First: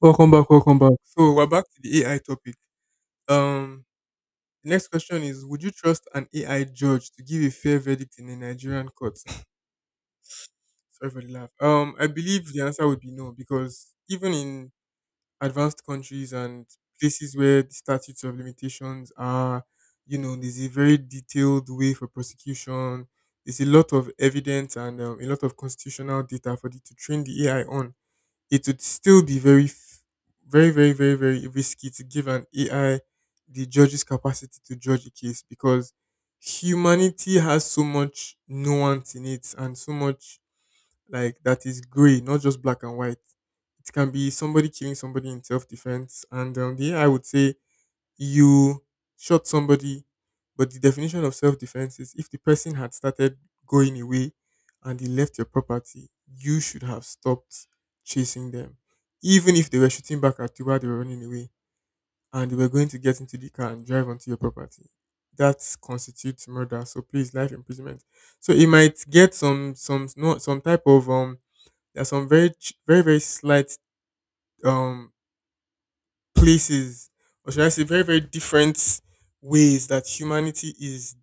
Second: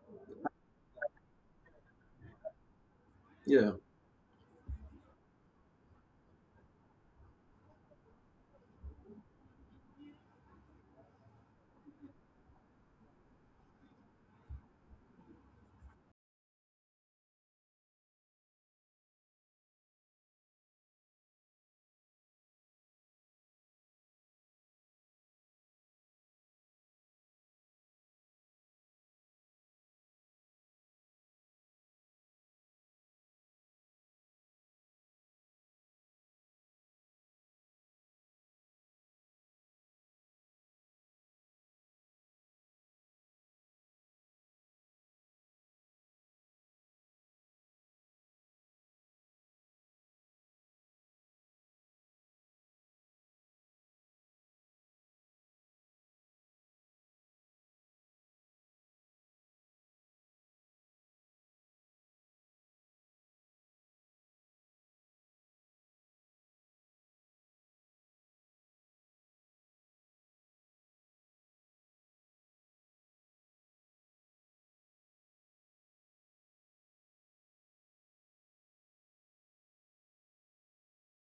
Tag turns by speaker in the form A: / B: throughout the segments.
A: Welcome back, welcome back. So we're back to the AI topic.
B: Yeah.
A: Um, the next question is: would you trust an AI judge to give a fair verdict in a Nigerian court? Sorry for the laugh. I believe the answer would be no, because even in advanced countries and places where the statutes of limitations are, you know, there's a very detailed way for prosecution. There's a lot of evidence and a lot of constitutional data for to train the AI on, it would still be very, very, very, very, very risky to give an AI the judge's capacity to judge a case because humanity has so much nuance in it and so much like that is gray, not just black and white. It can be somebody killing somebody in self defense, and the AI would say you shot somebody, but the definition of self defense is if the person had started going away and they left your property, you should have stopped chasing them. Even if they were shooting back at you while they were running away and they were going to get into the car and drive onto your property, that constitutes murder. So please, life imprisonment. So it might get some no, some type of there's some very very very slight um places, or should I say, very very different ways that humanity is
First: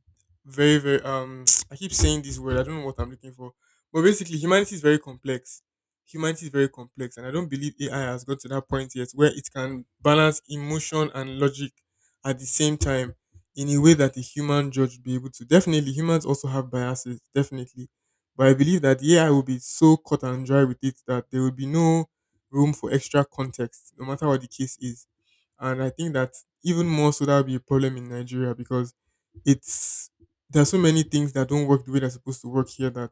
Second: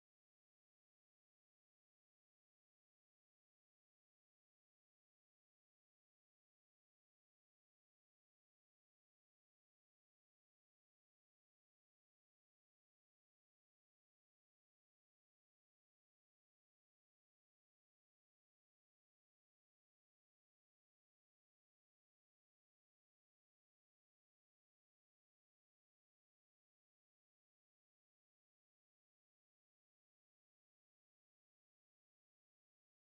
A: very very I keep saying this word. I don't know what I'm looking for, but basically, humanity is very complex. Humanity is very complex, and I don't believe AI has got to that point yet where it can balance emotion and logic at the same time in a way that a human judge would be able to. Definitely, humans also have biases. Definitely, but I believe that the AI will be so cut and dry with it that there will be no room for extra context, no matter what the case is. And I think that even more so, that would be a problem in Nigeria because it's there are so many things that don't work the way they're supposed to work here, that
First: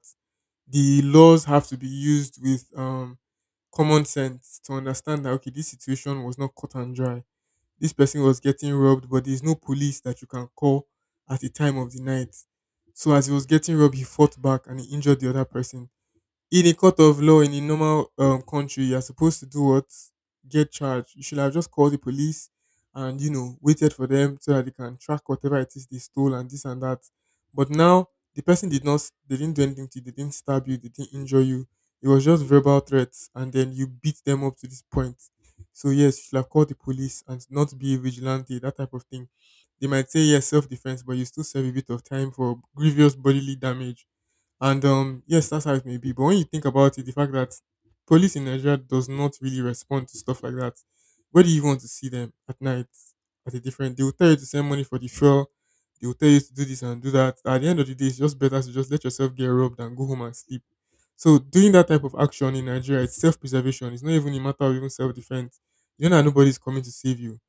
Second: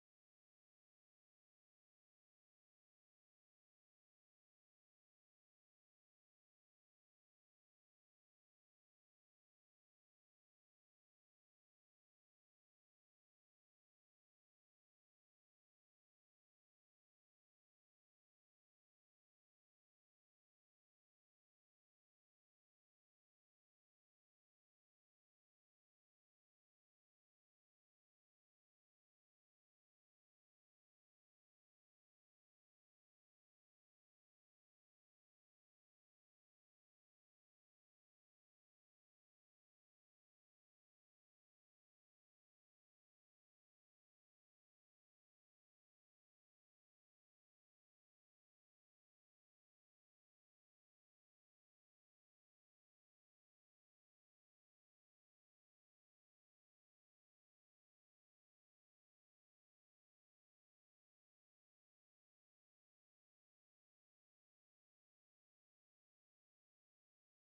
A: the laws have to be used with common sense to understand that okay, this situation was not cut and dry. This person was getting robbed, but there's no police that you can call at the time of the night. So as he was getting robbed, he fought back and he injured the other person. In a court of law in a normal country, you're supposed to do what? Get charged. You should have just called the police and, you know, waited for them so that they can track whatever it is they stole and this and that. But now, the person did not, s- they didn't do anything to you, they didn't stab you, they didn't injure you. It was just verbal threats and then you beat them up to this point. So, yes, you should have called the police and not be a vigilante, that type of thing. They might say, yes, self defense, but you still serve a bit of time for grievous bodily damage and yes, that's how it may be. But when you think about it, the fact that police in Nigeria does not really respond to stuff like that. Where do you want to see them at night at a different? They will tell you to send money for the fuel. They will tell you to do this and do that. At the end of the day, it's just better to just let yourself get robbed and go home and sleep. So doing that type of action in Nigeria, it's self-preservation. It's not even a matter of even self-defense. You know that nobody's coming to save you.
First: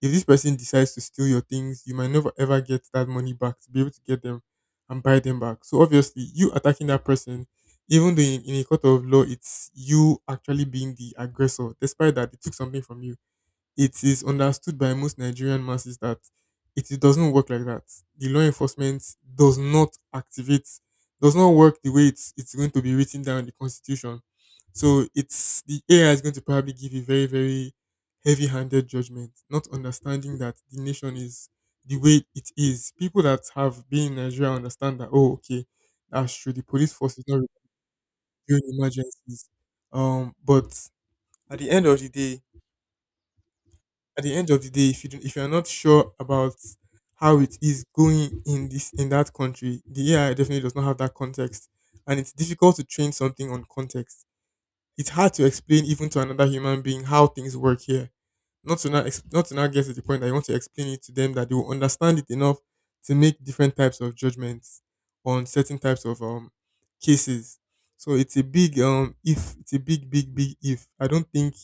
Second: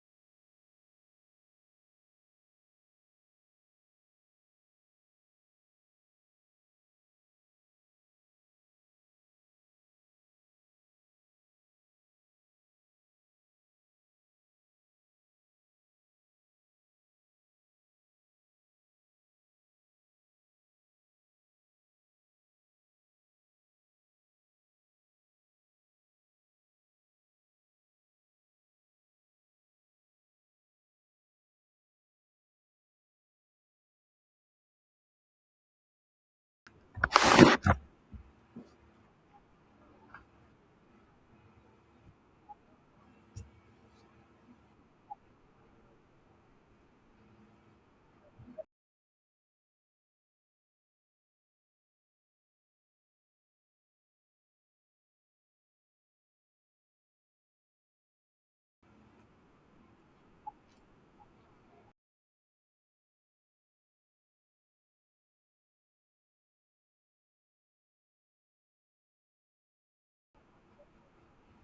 A: If this person decides to steal your things, you might never ever get that money back to be able to get them and buy them back. So obviously, you attacking that person, even though in a court of law, it's you actually being the aggressor, despite that they took something from you, it is understood by most Nigerian masses that it doesn't work like that. The law enforcement does not activate, does not work the way it's going to be written down in the constitution. So it's the AI is going to probably give a very very heavy-handed judgment, not understanding that the nation is the way it is. People that have been in Nigeria understand that. Oh, okay, that's true. The police force is not during emergencies. But at the end of the day, at the end of the day, if you are not sure about how it is going in this in that country, the AI definitely does not have that context, and it's difficult to train something on context. It's hard to explain even to another human being how things work here. Not to now get to the point that you want to explain it to them that they will understand it enough to make different types of judgments on certain types of cases. So it's a big if, it's a big big big if. I don't think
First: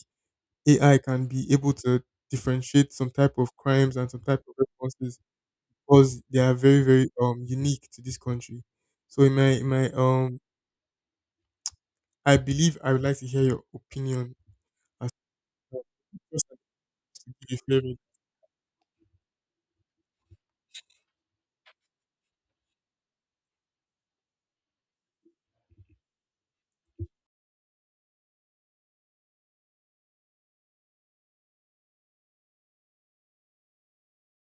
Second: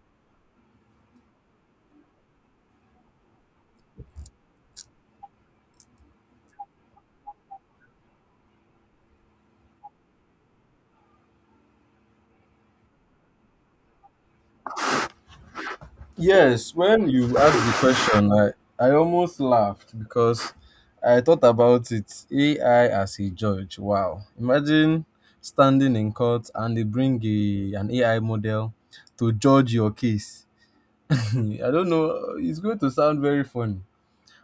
A: AI can be able to differentiate some type of crimes and some type of responses because they are very, very unique to this country. So in my, I believe I would like to hear your opinion as well. Just like
B: Yes, when
A: to
B: you
A: give you
B: asked the
A: flavor.
B: question, I almost laughed because I thought about it. AI as a judge. Wow. Imagine standing in court and they bring an AI model to judge your case. I don't know. It's going to sound very funny.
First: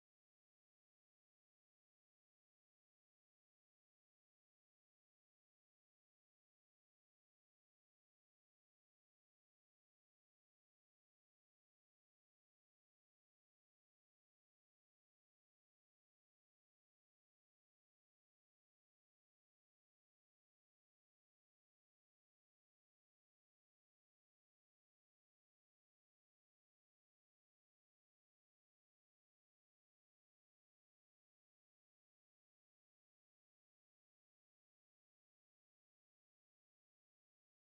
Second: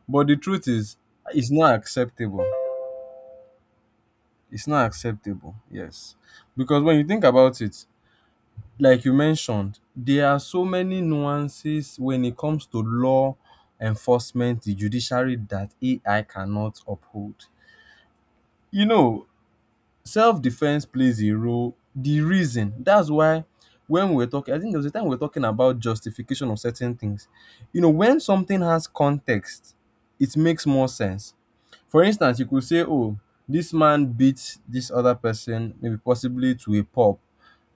B: But the truth is, it's not acceptable. It's not acceptable. Yes. Because when you think about it, like you mentioned, there are so many nuances when it comes to law enforcement, the judiciary that AI cannot uphold. You know, self-defense plays a role. The reason that's why when we're talking, I think there was a time we were talking about justification of certain things. You know, when something has context, it makes more sense. For instance, you could say, "Oh, this man beat this other person, maybe possibly to a pulp."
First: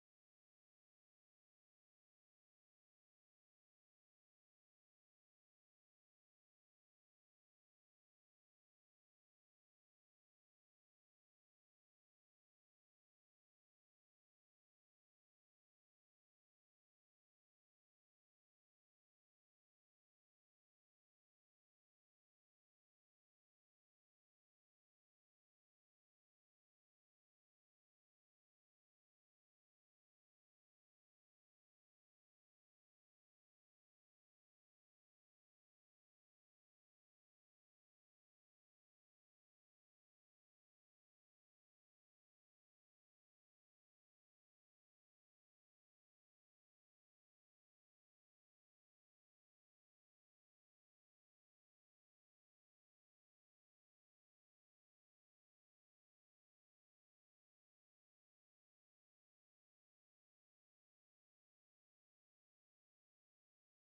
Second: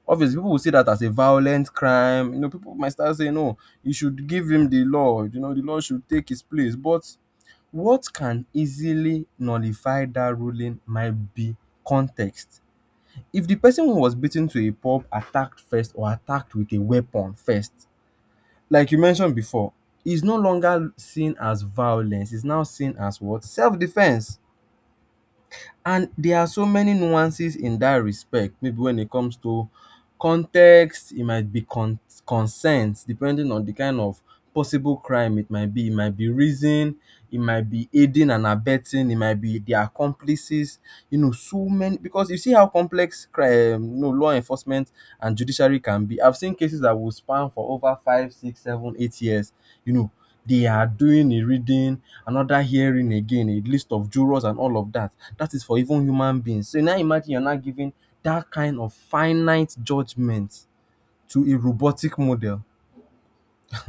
B: Obviously, people will see that as a violent crime. You know, people might start saying, "No, you should give him the law. You know, the law should take his place." But what can easily nullify that ruling might be context. If the person who was beaten to a pulp attacked first or attacked with a weapon first, like you mentioned before, is no longer seen as violence. It's now seen as what? Self-defense. And there are so many nuances in that respect, maybe when it comes to context, it might be consent, depending on the kind of possible crime it might be. It might be reason, it might be aiding and abetting, it might be their accomplices, you know, so many. Because you see how complex crime, you know, law enforcement and judiciary can be. I've seen cases that will span for over five, six, seven, eight years, you know. They are doing a reading, another hearing again, a list of jurors and all of that. That is for even human beings. So now imagine you're now giving that kind of finite judgement to a robotic model.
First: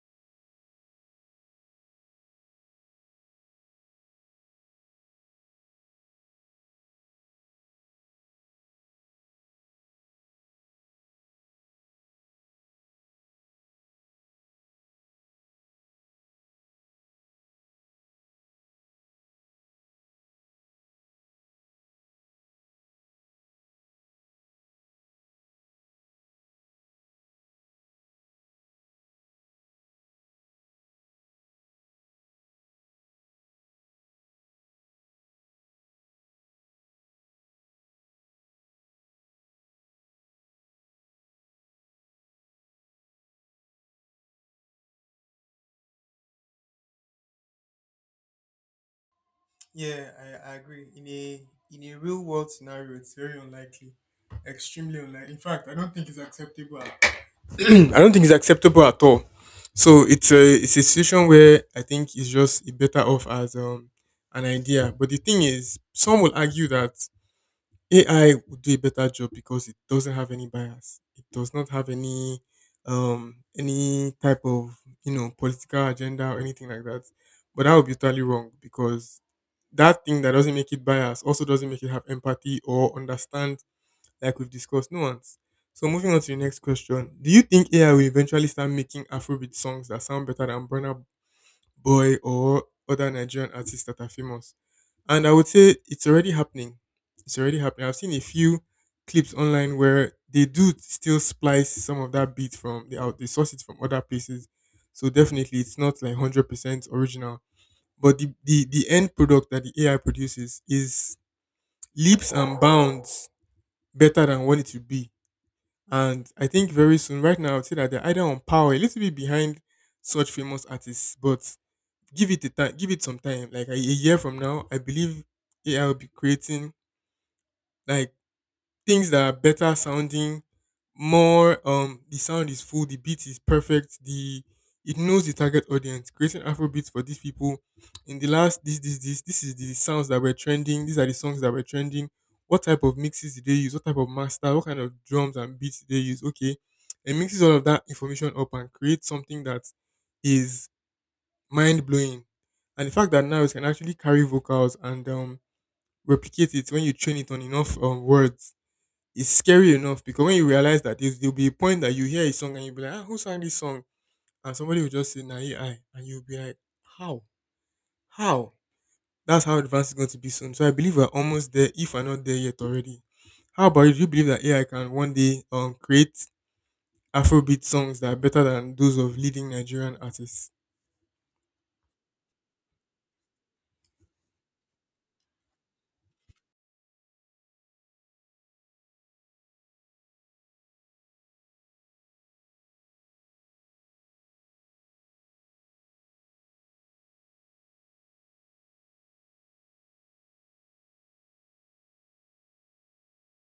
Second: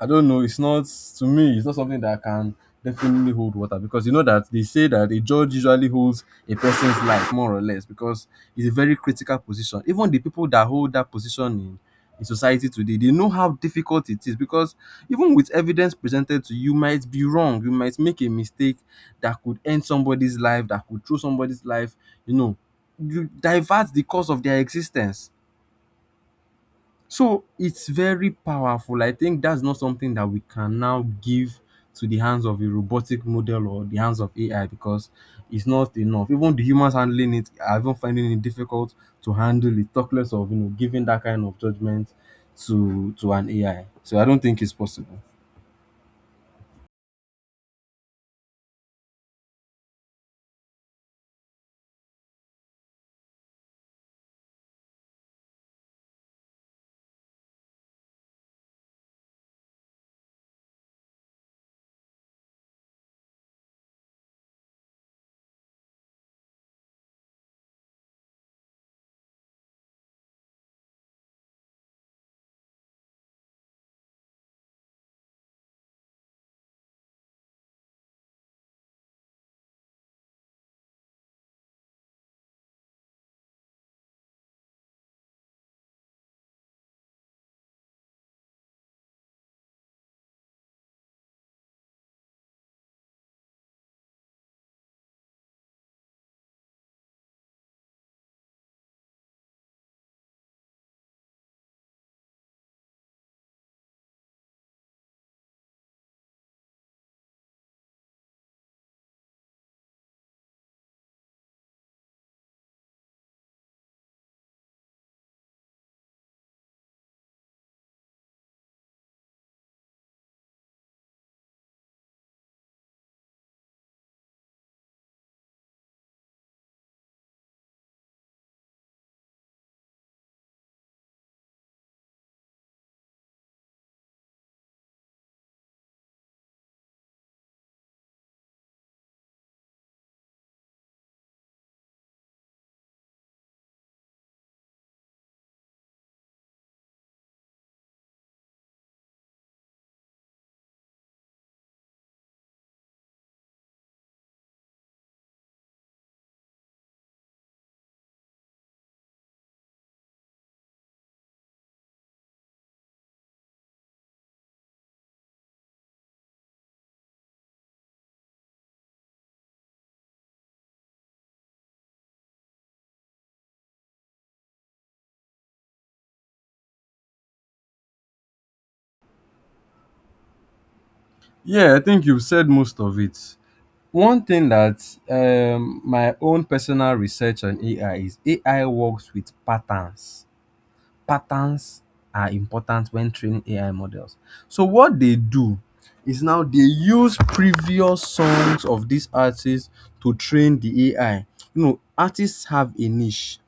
B: I don't know. It's not to me. It's not something that can definitely hold water because you know that they say that a judge usually holds a person's life more or less because it's a very critical position. Even the people that hold that position in society today, they know how difficult it is because even with evidence presented to you, you might be wrong. You might make a mistake that could end somebody's life, that could throw somebody's life. You know, you divert the course of their existence, so it's very powerful. I think that's not something that we can now give to the hands of a robotic model or the hands of AI because it's not enough. Even the humans handling it are even finding it difficult to handle it, talk less of, you know, giving that kind of judgment to an AI. So I don't think it's possible.
A: Yeah, I agree. In a real world scenario, it's very unlikely, extremely unlikely. In fact, I don't think it's acceptable. At I don't think it's acceptable at all. So it's a situation where I think it's just it better off as an idea. But the thing is, some will argue that AI would do a better job because it doesn't have any bias. It does not have any type of, you know, political agenda or anything like that. But that would be totally wrong because that thing that doesn't make it bias also doesn't make it have empathy or understand, like we've discussed, nuance. So moving on to the next question. Do you think AI will eventually start making Afrobeat songs that sound better than Burna Boy or other Nigerian artists that are famous? And I would say it's already happening. It's already happening. I've seen a few clips online where they do still splice some of that beat from they source it from other places. So definitely it's not like 100% original. But the end product that the AI produces is leaps and bounds better than what it would be, and I think very soon, right now, I would say that they're either on power, a little bit behind such famous artists, but give it a time, give it some time. Like a year from now, I believe AI will be creating like things that are better sounding, more the sound is full, the beat is perfect, the it knows the target audience. Creating Afrobeats for these people in the last, this is the sounds that were trending, these are the songs that were trending. What type of mixes did they use? What type of master? What kind of drums and beats did they use? Okay. It mixes all of that information up and creates something that is mind blowing. And the fact that now it can actually carry vocals and replicate it when you train it on enough words, it's scary enough because when you realize that there'll be a point that you hear a song and you'll be like, ah, who sang this song? And somebody will just say, nah, AI. And you'll be like, how? How? That's how advanced it's going to be soon. So I believe we're almost there if we're not there yet already. How about you? Do you believe that AI can one day create Afrobeat songs that are better than those of leading Nigerian artists?
B: Yeah, I think you've said most of it. One thing that my own personal research on AI is AI works with patterns. Patterns are important when training AI models. So what they do is now they use previous songs of these artists to train the AI. You know, artists have a niche.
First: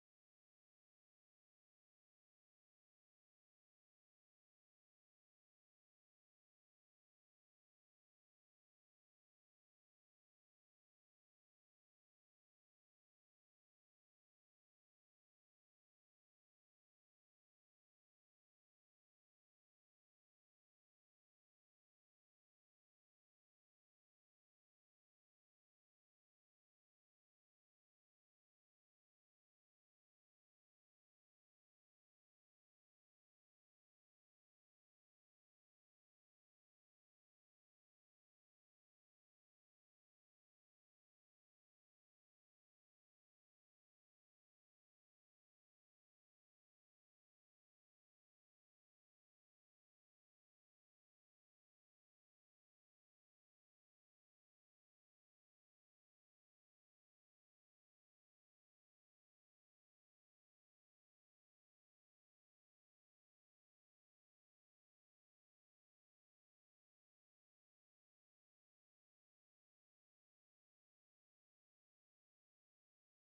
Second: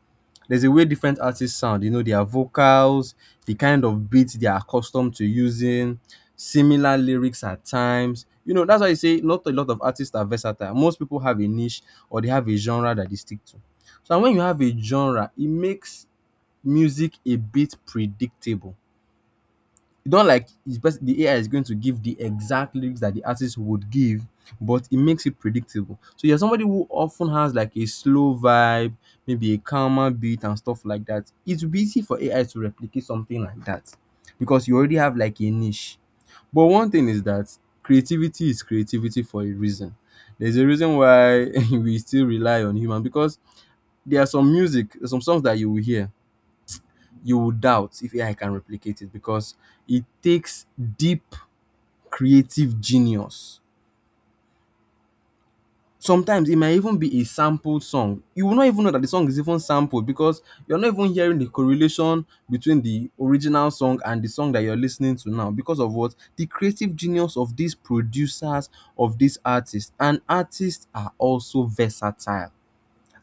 B: There's a way different artists sound, you know, their vocals, the kind of beats they are accustomed to using, similar lyrics at times. You know, that's why you say not a lot of artists are versatile. Most people have a niche or they have a genre that they stick to. So and when you have a genre, it makes music a bit predictable. It's not like it's best the AI is going to give the exact lyrics that the artist would give, but it makes it predictable. So you're somebody who often has like a slow vibe, maybe a calmer beat and stuff like that. It would be easy for AI to replicate something like that because you already have like a niche. But one thing is that creativity is creativity for a reason. There's a reason why we still rely on human because there are some music, some songs that you will hear, you would doubt if AI can replicate it because it takes deep creative genius. Sometimes it might even be a sampled song. You will not even know that the song is even sampled because you're not even hearing the correlation between the original song and the song that you're listening to now because of what the creative genius of these producers, of these artists, and artists are also versatile.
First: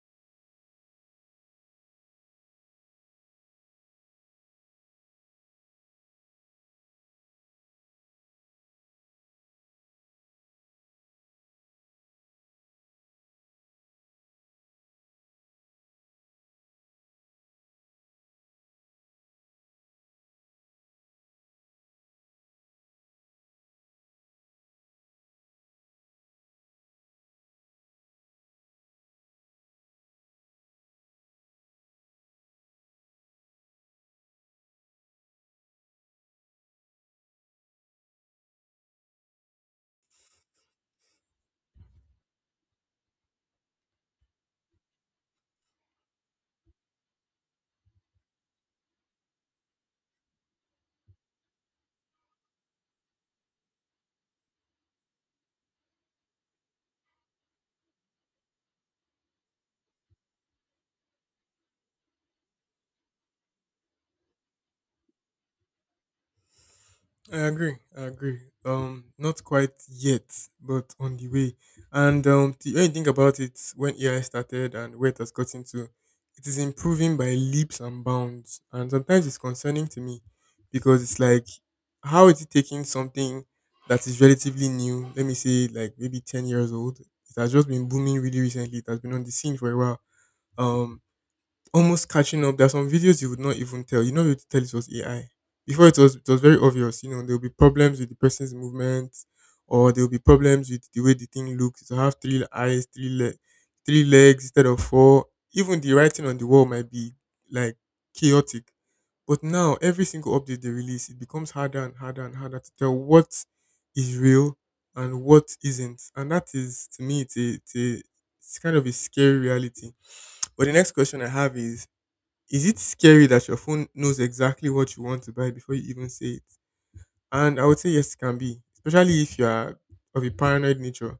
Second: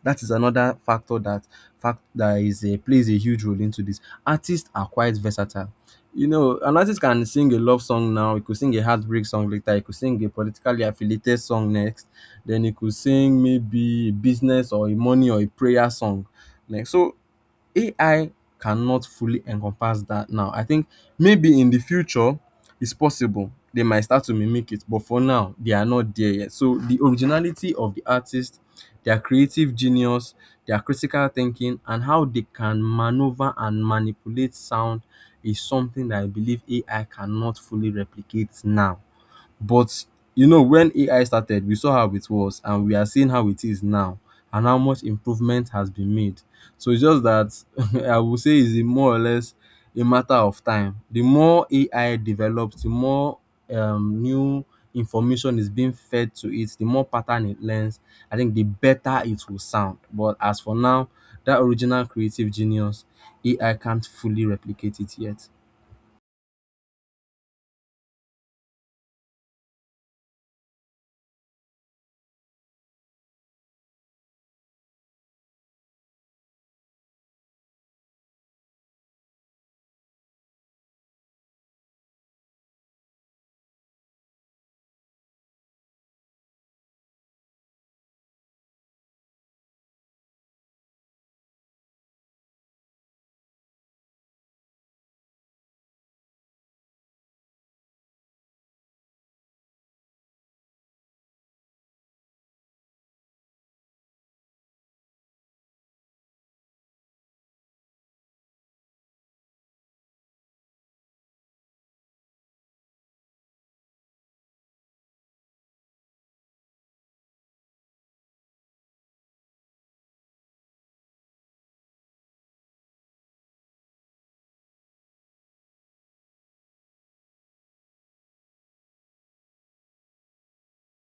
B: That is another factor that fact that plays a huge role into this. Artists are quite versatile. You know, an artist can sing a love song now, he could sing a heartbreak song later, he could sing a politically affiliated song next, then he could sing maybe a business or a money or a prayer song next. So AI cannot fully encompass that now. I think maybe in the future it's possible they might start to mimic it, but for now they are not there yet. So the originality of the artist, their creative genius, their critical thinking, and how they can maneuver and manipulate sound is something that I believe AI cannot fully replicate now. But you know when AI started we saw how it was and we are seeing how it is now and how much improvement has been made. So it's just that I would say it's a more or less a matter of time. The more AI develops, the more new information is being fed to it, the more pattern it learns, I think the better it will sound. But as for now, that original creative genius, AI can't fully replicate it yet.
A: I agree. I agree. Not quite yet, but on the way. And the only thing about it, when AI started and where it has gotten to, it is improving by leaps and bounds. And sometimes it's concerning to me because it's like, how is it taking something that is relatively new? Let me say, like maybe 10 years old. It has just been booming really recently. It has been on the scene for a while. Um, almost catching up. There are some videos you would not even tell. You know, you tell it was AI. Before it was very obvious. You know, there will be problems with the person's movement, or there will be problems with the way the thing looks. It will have three eyes, three leg, three legs instead of four. Even the writing on the wall might be like chaotic. But now, every single update they release, it becomes harder and harder and harder to tell what is real and what isn't. And that is, to me, it's kind of a scary reality. But the next question I have is it scary that your phone knows exactly what you want to buy before you even say it? And I would say yes, it can be, especially if you are of a paranoid nature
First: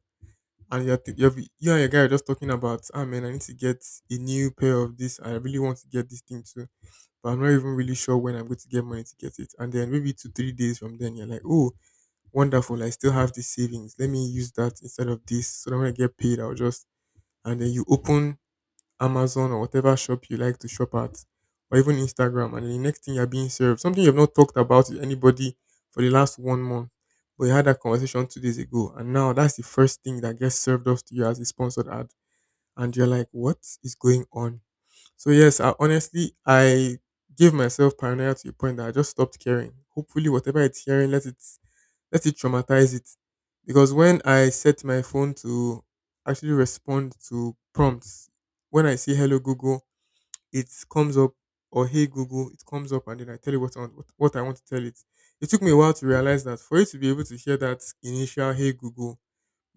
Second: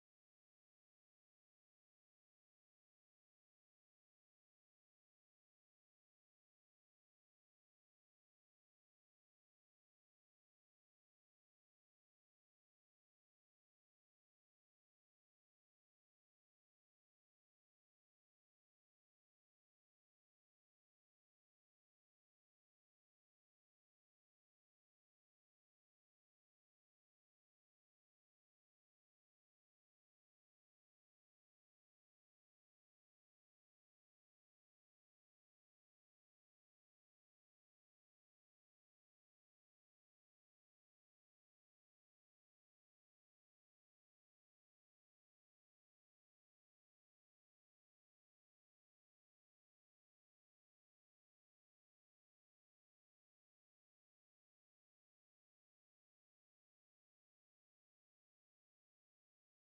A: and you and your guy are just talking about, ah man, I need to get a new pair of this. I really want to get this thing too, but I'm not even really sure when I'm going to get money to get it. And then maybe 2 or 3 days from then, you're like, oh, wonderful, I still have this savings. Let me use that instead of this. So that when I get paid, I'll just and then you open Amazon or whatever shop you like to shop at, or even Instagram, and then the next thing you're being served, something you've not talked about with anybody for the last one month, but you had that conversation 2 days ago, and now that's the first thing that gets served up to you as a sponsored ad, and you're like, what is going on? So yes, honestly, I gave myself paranoia to a point that I just stopped caring. Hopefully, whatever it's hearing, let it traumatize it. Because when I set my phone to actually respond to prompts, when I say hello Google, it comes up, or hey Google, it comes up, and then I tell it what I want, what I want to tell it. It took me a while to realize that for it to be able to hear that initial hey Google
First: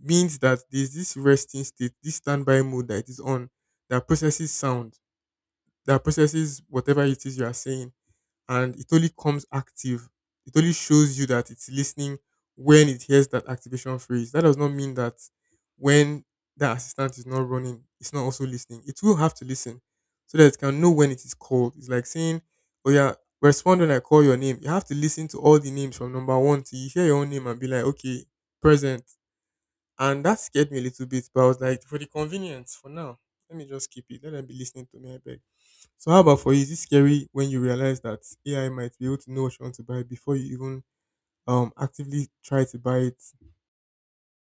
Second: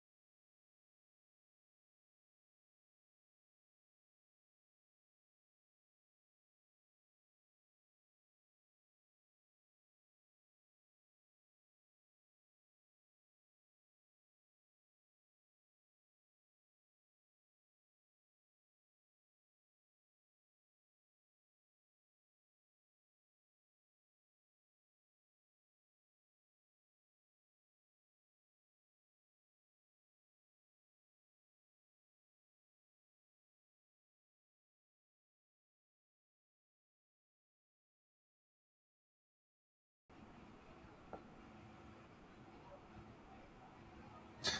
A: means that there's this resting state, this standby mode that it is on that processes sound, that processes whatever it is you are saying and it only comes active. It only shows you that it's listening when it hears that activation phrase. That does not mean that when that assistant is not running, it's not also listening. It will have to listen so that it can know when it is called. It's like saying, oh yeah, respond when I call your name. You have to listen to all the names from number one till you hear your own name and be like, okay, present. And that scared me a little bit, but I was like, for the convenience, for now, let me just keep it. Let them be listening to me, I beg. So how about for you? Is it scary when you realize that AI might be able to know what you want to buy before you even actively try to buy it?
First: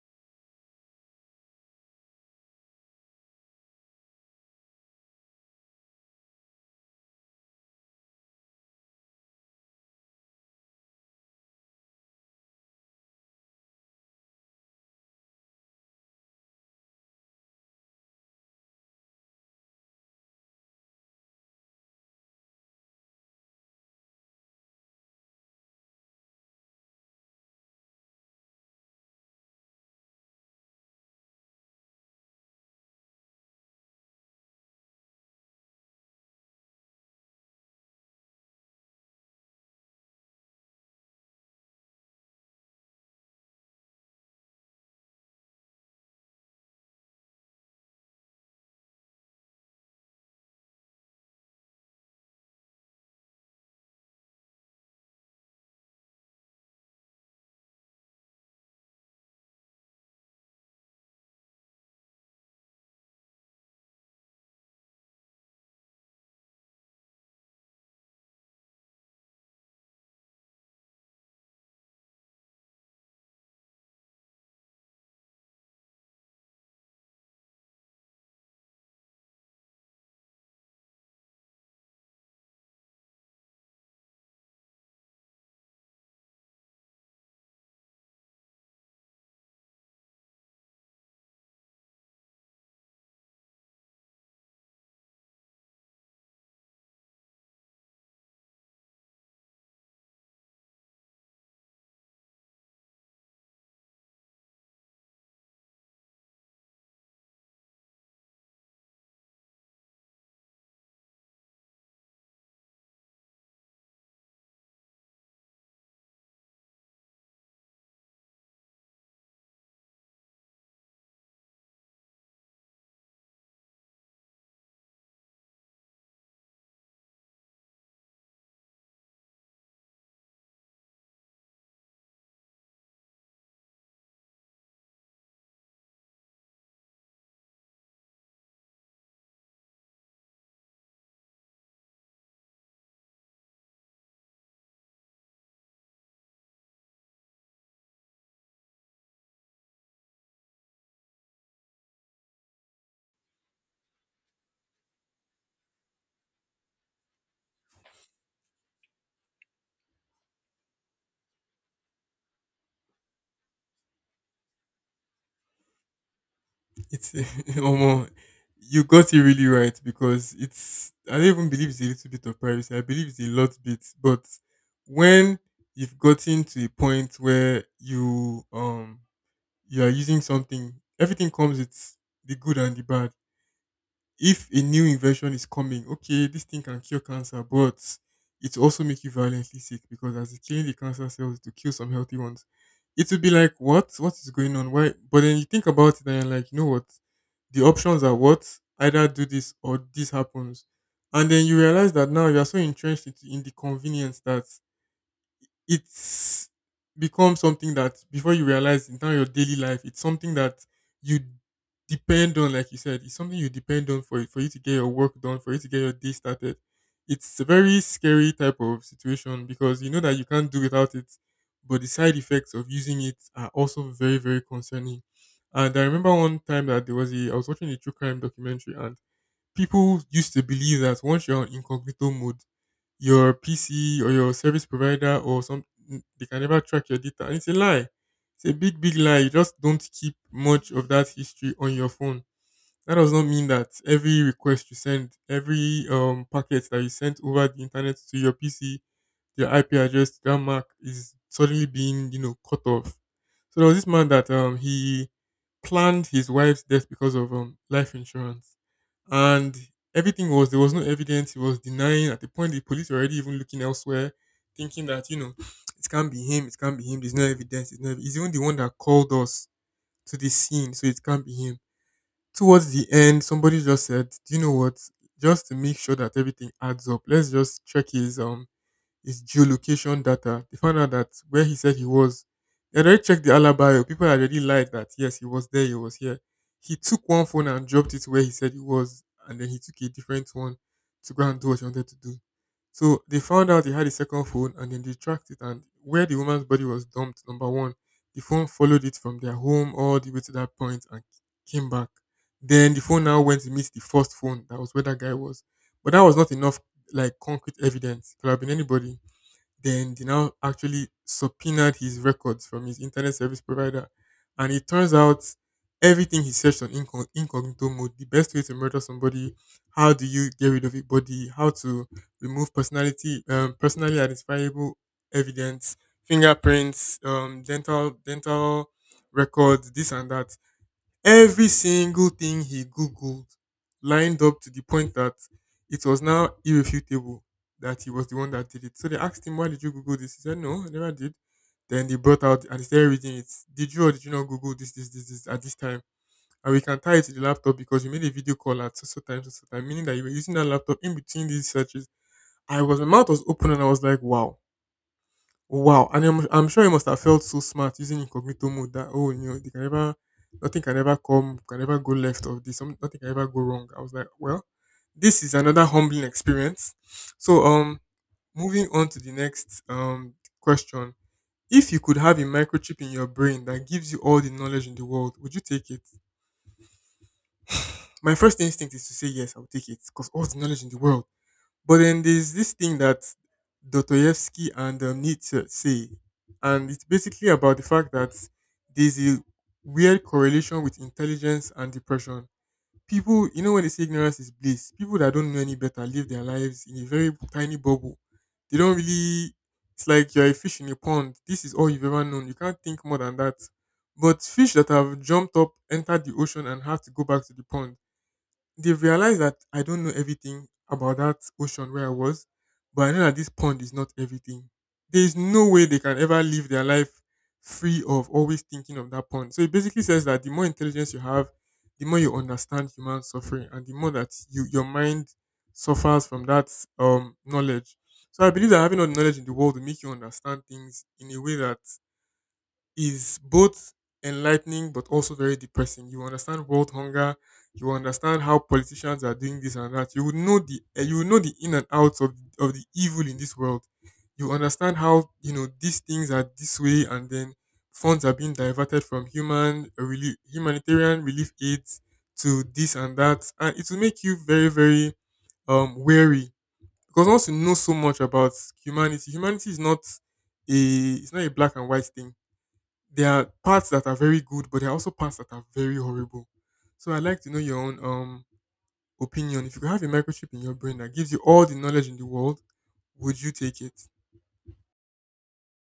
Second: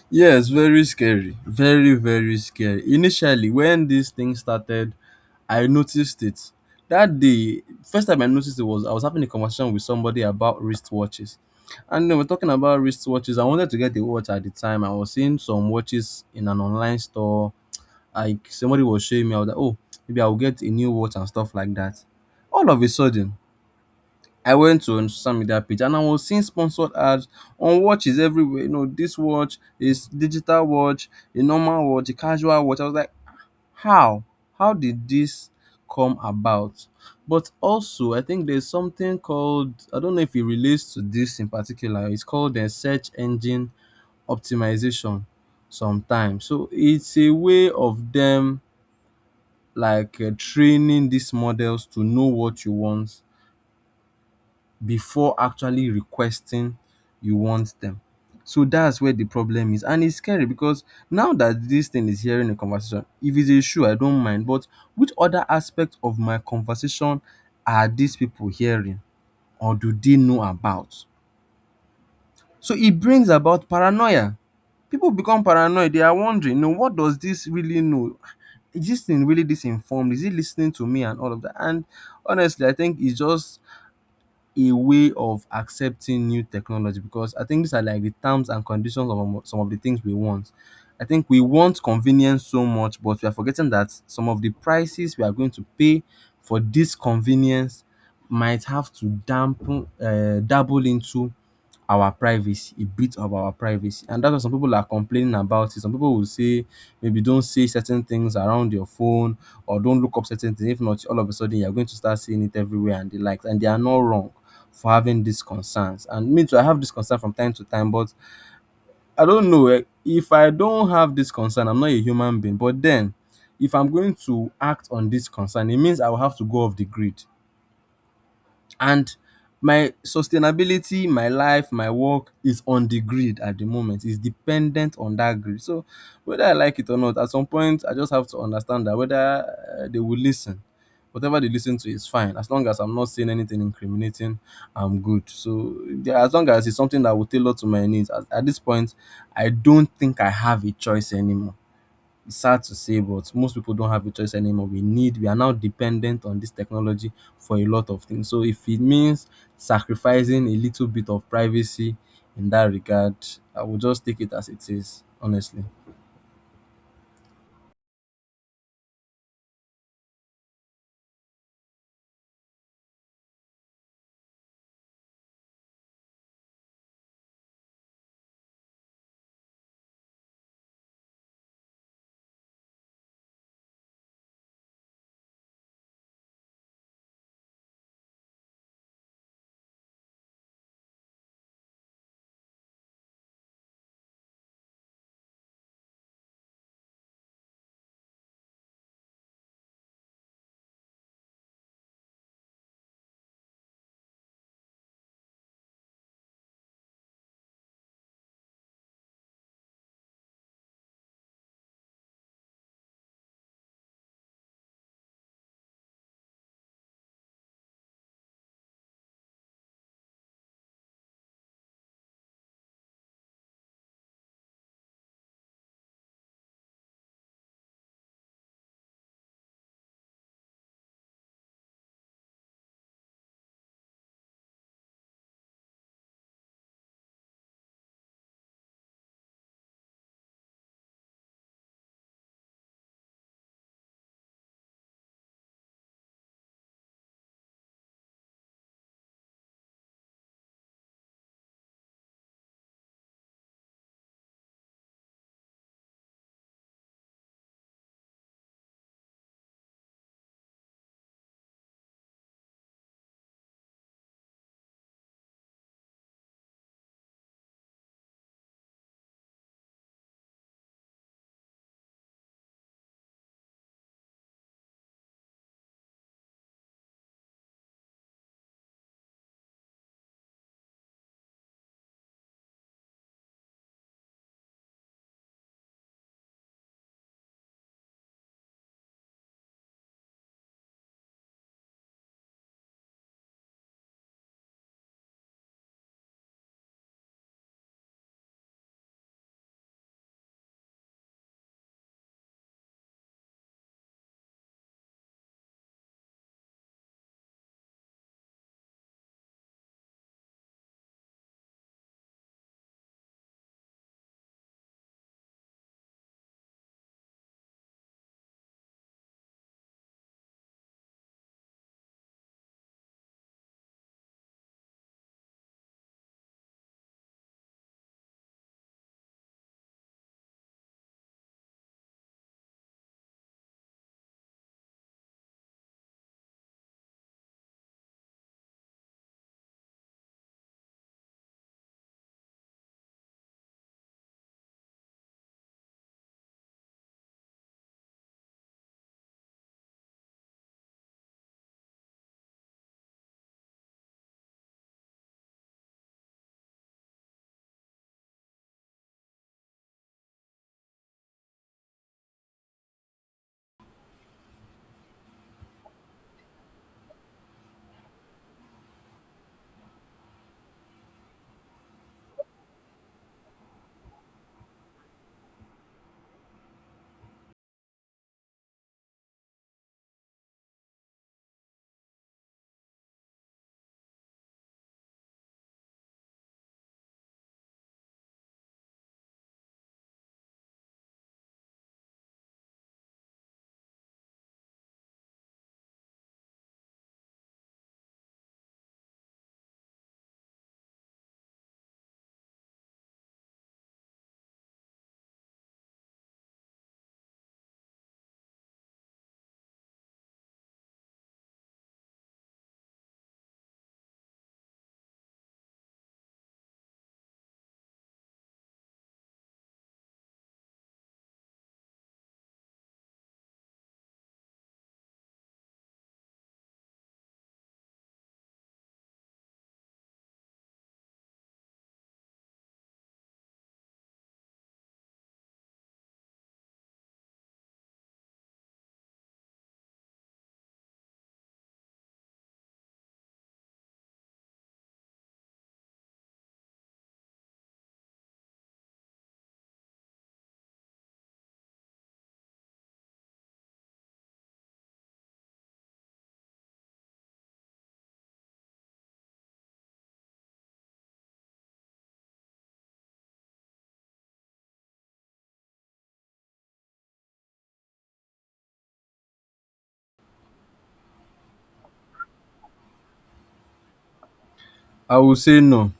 B: Yes, very scary. Very, very scary. Initially, when this thing started, I noticed it. That day, first time I noticed it was I was having a conversation with somebody about wristwatches. And they were talking about wristwatches. I wanted to get a watch at the time. I was seeing some watches in an online store. Like somebody was showing me, I was like, oh, maybe I'll get a new watch and stuff like that. All of a sudden, I went to on social media page and I was seeing sponsored ads on watches everywhere. You know, this watch is digital watch, a normal watch, a casual watch. I was like, how? How did this come about? But also, I think there's something called, I don't know if it relates to this in particular. It's called the search engine optimization. Sometimes, so it's a way of them like training these models to know what you want before actually requesting you want them. So that's where the problem is. And it's scary because now that this thing is hearing a conversation, if it's a shoe, I don't mind. But which other aspect of my conversation are these people hearing or do they know about? So it brings about paranoia. People become paranoid. They are wondering, no, what does this really know? Is this thing really disinformed? Is it listening to me and all of that? And honestly, I think it's just a way of accepting new technology because I think these are like the terms and conditions of some of the things we want. I think we want convenience so much, but we are forgetting that some of the prices we are going to pay for this convenience might have to dampen, dabble into our privacy, a bit of our privacy. And that's what some people are complaining about. It. Some people will say, maybe don't say certain things around your phone or don't look up certain things. If not, all of a sudden you're going to start seeing it everywhere and the likes. And they are not wrong for having these concerns. And me too, I have this concern from time to time, but I don't know eh, if I don't have this concern, I'm not a human being. But then, if I'm going to act on this concern, it means I will have to go off the grid and my sustainability, my life, my work is on the grid at the moment. It's dependent on that grid. So whether I like it or not, at some point I just have to understand that whether they will listen. Whatever they listen to is fine. As long as I'm not saying anything incriminating, I'm good. So yeah, as long as it's something that will tailor to my needs, at this point, I don't think I have a choice anymore. It's sad to say, but most people don't have a choice anymore. We are now dependent on this technology for a lot of things. So if it means sacrificing a little bit of privacy in that regard, I will just take it as it is, honestly.
A: It's almost you got it really right because it's I don't even believe it's a little bit of privacy. I believe it's a lot bit, but when you've gotten to a point where you are using something, everything comes with the good and the bad if a new invention is coming, okay, this thing can cure cancer, but it will also make you violently sick because as it's killing the cancer cells to kill some healthy ones, it will be like, what? What is going on? Why? But then you think about it and you're like, you know what? The options are what? Either do this or this happens. And then you realize that now you are so entrenched into- in the convenience that it's become something that before you realize in terms of your daily life, it's something that you depend on, like you said, it's something you depend on for you to get your work done, for you to get your day started. It's a very scary type of situation because you know that you can't do without it, but the side effects of using it are also very, very concerning. And I remember one time that there was a I was watching a true crime documentary and people used to believe that once you're on incognito mode, your PC or your service provider or some n- they can never track your data. And it's a lie. It's a big, big lie. You just don't keep much of that history on your phone. That does not mean that every request you send, every packet that you sent over the internet to your PC, your IP address, to that mark is suddenly being, you know, cut off. So there was this man that he planned his wife's death because of life insurance and everything was there was no evidence. He was denying at the point the police were already even looking elsewhere, thinking that you know it can't be him. There's no evidence. It's not, he's even the one that called us to the scene, so it can't be him. Towards the end, somebody just said, "Do you know what? Just to make sure that everything adds up, let's just check his geolocation data." They found out that where he said he was, they had already checked the alibi. People had already lied that yes, he was there, he was here. He took one phone and dropped it where he said he was, and then he took a different one to go and do what he wanted to do. So they found out he had a second phone, and then they tracked it. And where the woman's body was dumped, number one, the phone followed it from their home all the way to that point and came back. Then the phone now went to meet the first phone. That was where that guy was. But that was not enough like concrete evidence. Could have been anybody. Then they now actually subpoenaed his records from his internet service provider, and it turns out everything he searched on incognito mode. The best way to murder somebody, how do you get rid of a body, how to remove personality, personally identifiable evidence, fingerprints, dental dental records, this and that. Every single thing he Googled lined up to the point that it was now irrefutable that he was the one that did it. So they asked him, why did you Google this? He said, no, I never did. Then they brought out and they started reading it. Did you or did you not Google this, this, this, this at this time? And we can tie it to the laptop because you made a video call at so so time, meaning that you were using that laptop in between these searches. I was my mouth was open and I was like, wow. Wow! And I'm sure he must have felt so smart using incognito mode that oh, you know, they can never, nothing can ever come, can ever go left of this, nothing can ever go wrong. I was like, well, this is another humbling experience. So, moving on to the next question: if you could have a microchip in your brain that gives you all the knowledge in the world, would you take it? My first instinct is to say yes, I would take it because all the knowledge in the world. But then there's this thing that Dostoevsky and Nietzsche say, and it's basically about the fact that there's a weird correlation with intelligence and depression. People, you know, when they say ignorance is bliss, people that don't know any better live their lives in a very tiny bubble. They don't really. It's like you're a fish in a pond. This is all you've ever known. You can't think more than that. But fish that have jumped up, entered the ocean, and have to go back to the pond they've realized that I don't know everything about that ocean where I was, but I know that this pond is not everything. There is no way they can ever live their life free of always thinking of that pond. So it basically says that the more intelligence you have, the more you understand human suffering, and the more that your mind suffers from that knowledge. So I believe that having all the knowledge in the world will make you understand things in a way that is both enlightening but also very depressing. You understand world hunger, you understand how politicians are doing this and that. You would know the you would know the in and outs of the evil in this world. You understand how you know these things are this way, and then funds are being diverted from human relief, humanitarian relief aids to this and that, and it will make you very wary because once you know so much about humanity, humanity is not a it's not a black and white thing. There are parts that are very good, but there are also parts that are very horrible. So I'd like to know your own opinion. If you could have a microchip in your brain that gives you all the knowledge in the world, would you take it?
B: I will say no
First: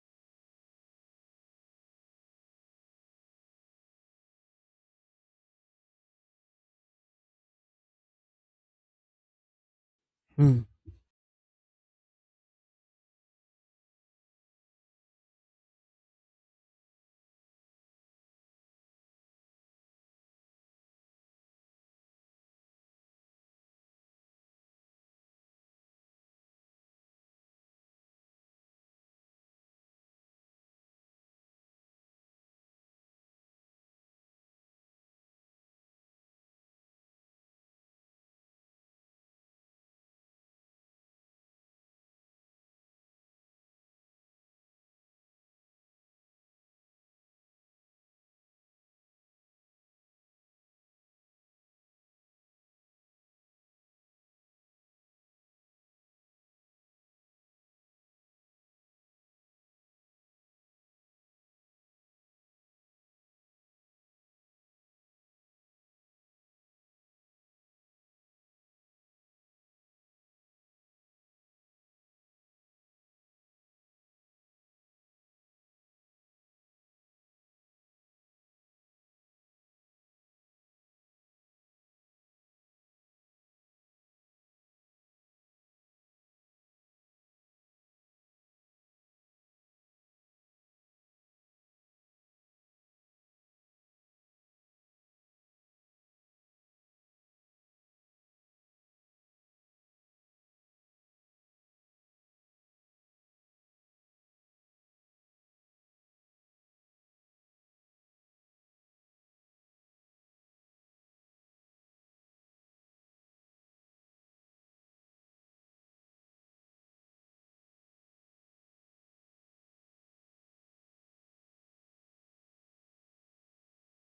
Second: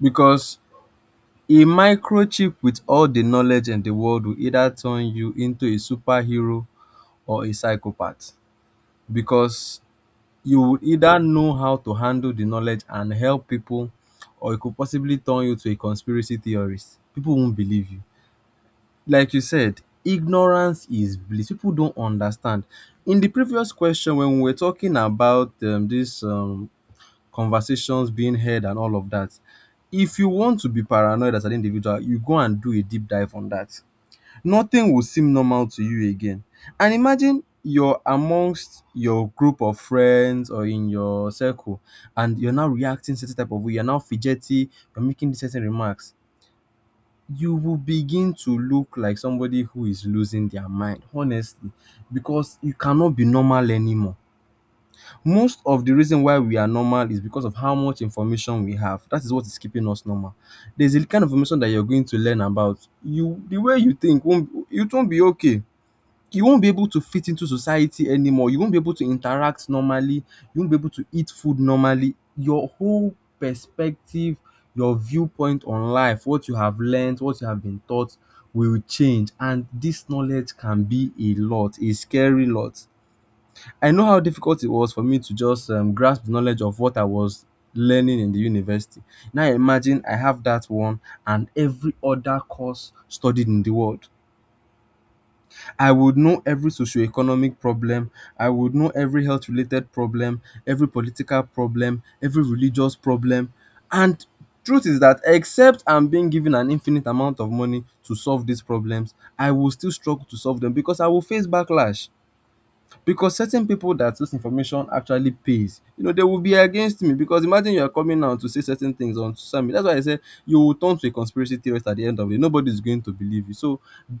B: because a microchip with all the knowledge in the world will either turn you into a superhero or a psychopath because you
A: Hmm.
B: would either know how to handle the knowledge and help people, or it could possibly turn you to a conspiracy theorist. People won't believe you. Like you said, ignorance is bliss. People don't understand. In the previous question, when we were talking about these conversations being heard and all of that, if you want to be paranoid as an individual, you go and do a deep dive on that. Nothing will seem normal to you again. And imagine you're amongst your group of friends or in your circle and you're now reacting certain type of way, you're now fidgety, you're making certain remarks. You will begin to look like somebody who is losing their mind, honestly, because you cannot be normal anymore. Most of the reason why we are normal is because of how much information we have. That is what is keeping us normal. There's a kind of information that you're going to learn about. You the way you think won't it won't be okay, you won't be able to fit into society anymore. You won't be able to interact normally. You won't be able to eat food normally. Your whole perspective, your viewpoint on life, what you have learned, what you have been taught will change. And this knowledge can be a lot, a scary lot. I know how difficult it was for me to just grasp the knowledge of what I was learning in the university. Now imagine I have that one and every other course studied in the world. I would know every socio-economic problem, I would know every health related problem, every political problem, every religious problem, and truth is that except I'm being given an infinite amount of money to solve these problems, I will still struggle to solve them because I will face backlash. Because certain pipu that dis information actually pays, you know, they will be against me because imagine you are coming out to say certain things on social media. That's why I say you will turn to a conspiracy theorist at the end of the day. Nobody is going to believe you. So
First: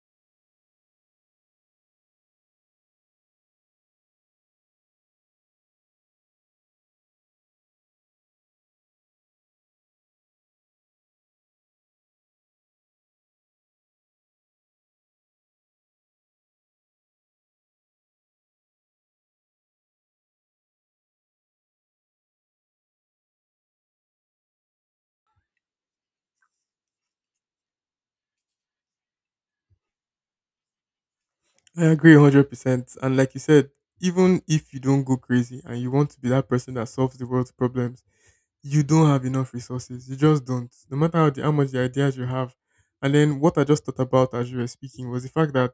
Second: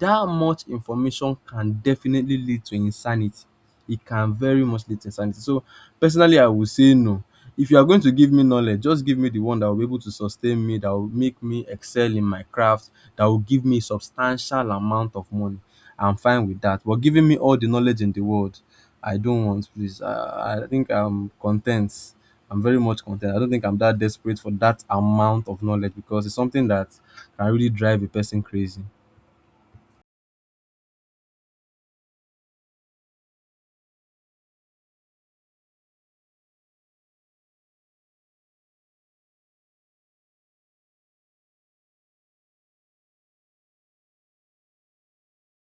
B: that much information can definitely lead to insanity. It can very much lead to insanity. So personally, I would say no. If you are going to give me knowledge, just give me the one that will be able to sustain me, that will make me excel in my craft, that will give me substantial amount of money. I'm fine with that. But giving me all the knowledge in the world, I don't want, please. I think I'm content. I'm very much content. I don't think I'm that desperate for that amount of knowledge because it's something that can really drive a person crazy.
A: I agree 100%. And like you said, even if you don't go crazy and you want to be that person that solves the world's problems, you don't have enough resources. You just don't. No matter how, how much the ideas you have. And then what I just thought about as you were speaking was the fact that,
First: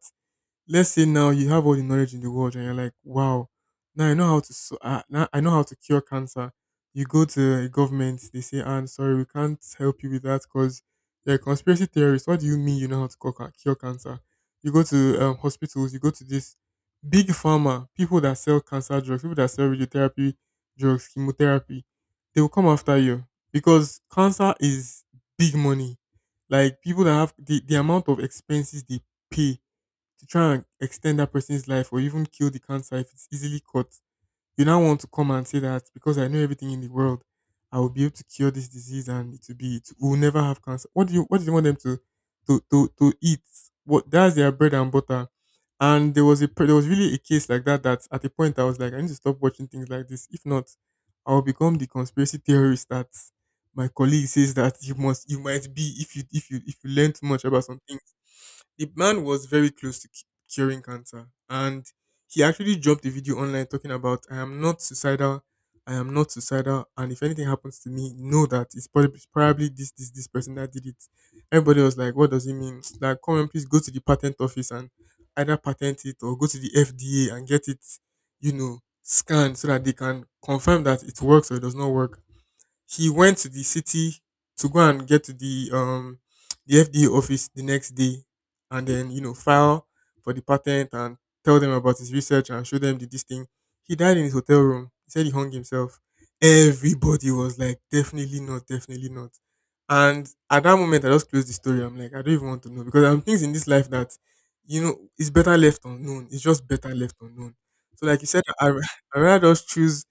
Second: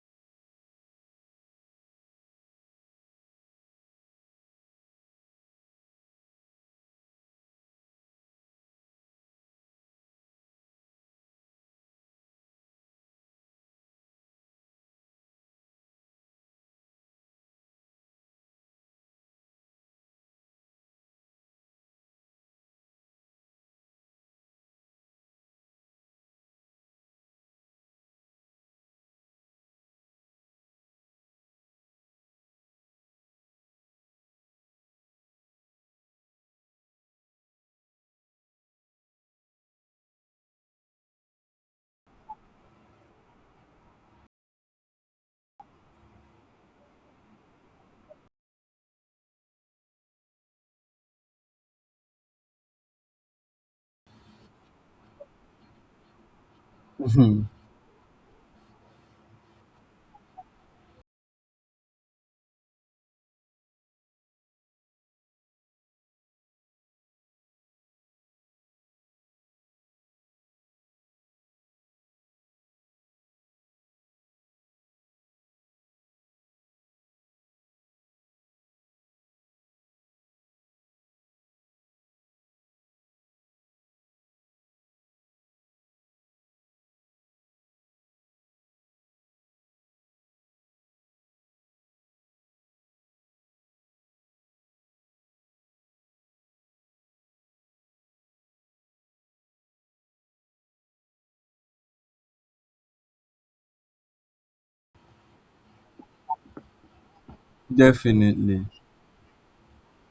A: let's say now you have all the knowledge in the world and you're like, wow, now I know how to now I know how to cure cancer. You go to a government, they say, "Ah, I'm sorry, we can't help you with that because you're a conspiracy theorist. What do you mean you know how to cure cure cancer?" You go to hospitals, you go to this big pharma, people that sell cancer drugs, people that sell radiotherapy drugs, chemotherapy. They will come after you because cancer is big money. Like, people that have the amount of expenses they pay to try and extend that person's life or even kill the cancer if it's easily caught, you now want to come and say that because I know everything in the world, I will be able to cure this disease and it will never have cancer. What do you, want them to eat? What That's their bread and butter. And there was a there was really a case like that, that at a point I was like, I need to stop watching things like this. If not, I'll become the conspiracy theorist that my colleague says that you must, you might be, if you learn too much about something. The man was very close to curing cancer, and he actually dropped a video online talking about, I am not suicidal, I am not suicidal, and if anything happens to me, know that it's probably, probably this person that did it. Everybody was like, what does it mean? Like, come on, please go to the patent office and either patent it or go to the FDA and get it, you know, scanned so that they can confirm that it works or it does not work. She went to the city to go and get to the FDA office the next day and then, you know, file for the patent and tell them about his research and show them the this thing. He died in his hotel room. He said he hung himself. Everybody was like, definitely not, definitely not. And at that moment, I just closed the story. I'm like, I don't even want to know, because there are things in this life that, you know, it's better left unknown. It's just better left unknown. So, like you said,
B: Definitely.
A: I, I rather just choose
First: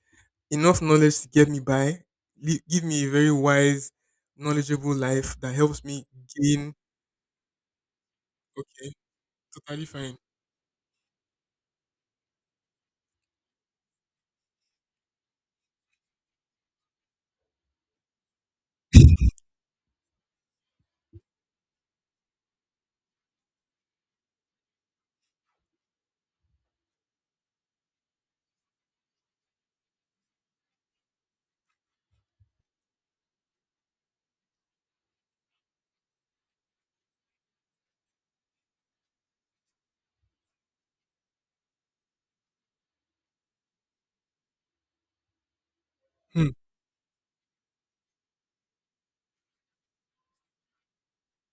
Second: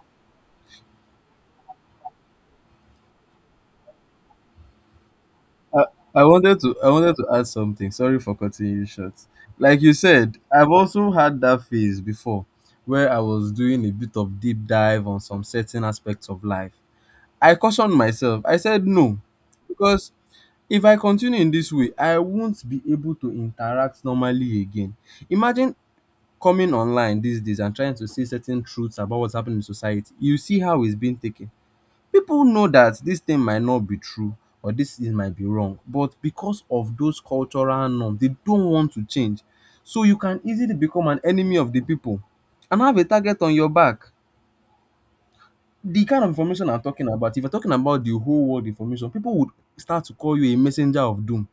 A: enough knowledge to get me by, give me a very wise, knowledgeable life that helps me gain.
B: I wanted to add something. Sorry for cutting you
A: Okay,
B: short. Like
A: totally
B: you
A: fine.
B: said, I've also had that phase before where I was doing a bit of deep dive on some certain aspects of life. I cautioned myself. I said no because if I continue in this way, I won't be able to interact normally again. Imagine coming online these days and trying to see certain truths about what's happening in society. You see how it's been taken, people know that this thing might not be true or this thing might be wrong, but because of those cultural norms they don't want to change, so you can easily become an enemy of the people and have a target on your back. The kind of
A: Hmm.
B: information I'm talking about, if you're talking about the whole world information, people would start to call you a messenger of doom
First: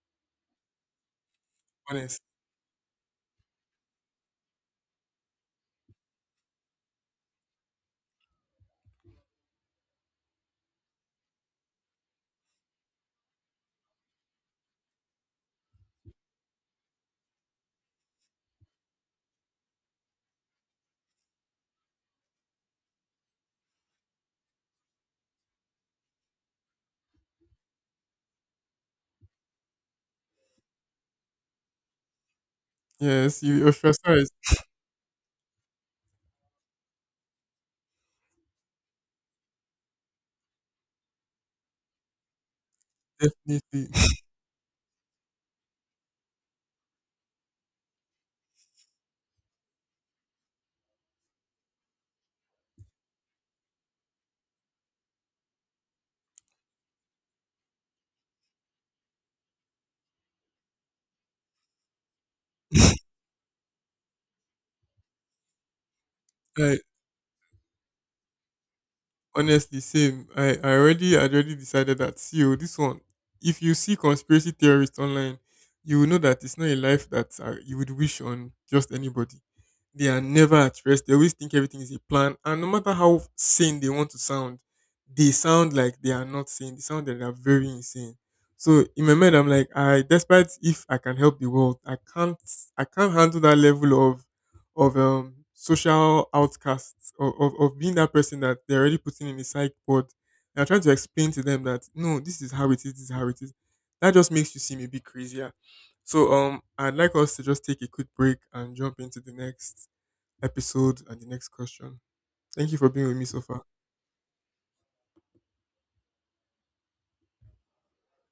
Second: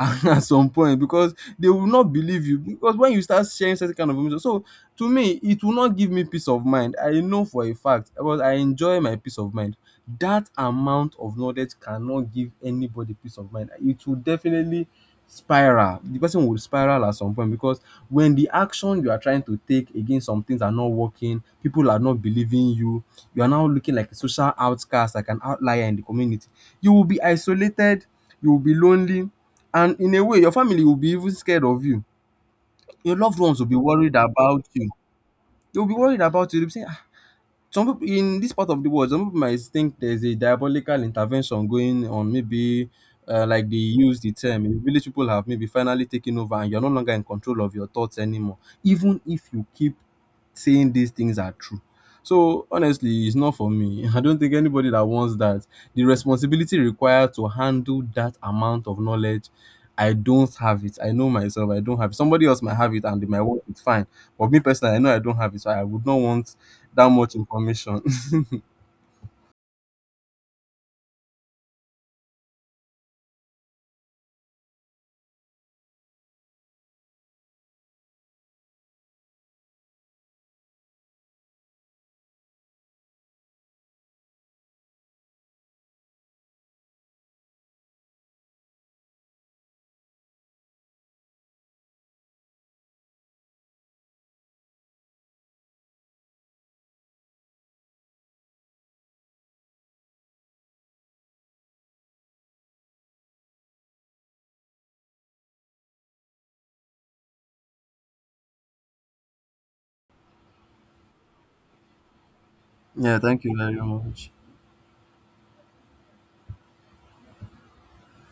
B: at some point, because they will not
A: Honest.
B: believe you because when you start sharing certain kind of information. So to me it will not give me peace of mind, I know for a fact because I enjoy my peace of mind. That amount of knowledge cannot give anybody peace of mind, it will definitely spiral, the person will spiral at some point because when the action you are trying to take against some things are not working, people are not believing you, you are now looking like a social outcast, like an outlier in the community. You will be isolated, you will be lonely. And in a way, your family will be even scared of you. Your loved
A: Yes,
B: ones
A: you
B: will be worried
A: ostracized.
B: about you. They'll be worried about you. They'll be saying, ah, some people in this part of the world, some people might think there's a diabolical intervention going on. Maybe, like they
A: Definitely.
B: use the term, maybe village people have maybe finally taken over and you're no longer in control of your thoughts anymore. Even if you keep saying these things are true. So honestly, it's not for me. I don't think anybody that wants that. The responsibility required to handle that amount of knowledge, I don't have it. I know myself, I don't have it. Somebody else might have it and they might work it fine. But me personally, I know I don't have it, so I would not want
A: Like,
B: that much information.
A: honestly, same. I already decided that, see oh, this one. If you see conspiracy theorists online, you will know that it's not a life that you would wish on just anybody. They are never at rest. They always think everything is a plan, and no matter how sane they want to sound, they sound like they are not sane. They sound like they are very insane. So in my mind, I'm like, I, despite if I can help the world, I can't, I can't handle that level of social outcasts, of being that person that they're already putting in the psych ward. And I try to explain to them that, no, this is how it is, this is how it is. That just makes you seem a bit crazier. So I'd like us to just take a quick break and jump into the next episode and the next question. Thank you for being with
B: Yeah,
A: me so
B: thank you
A: far.
B: very much.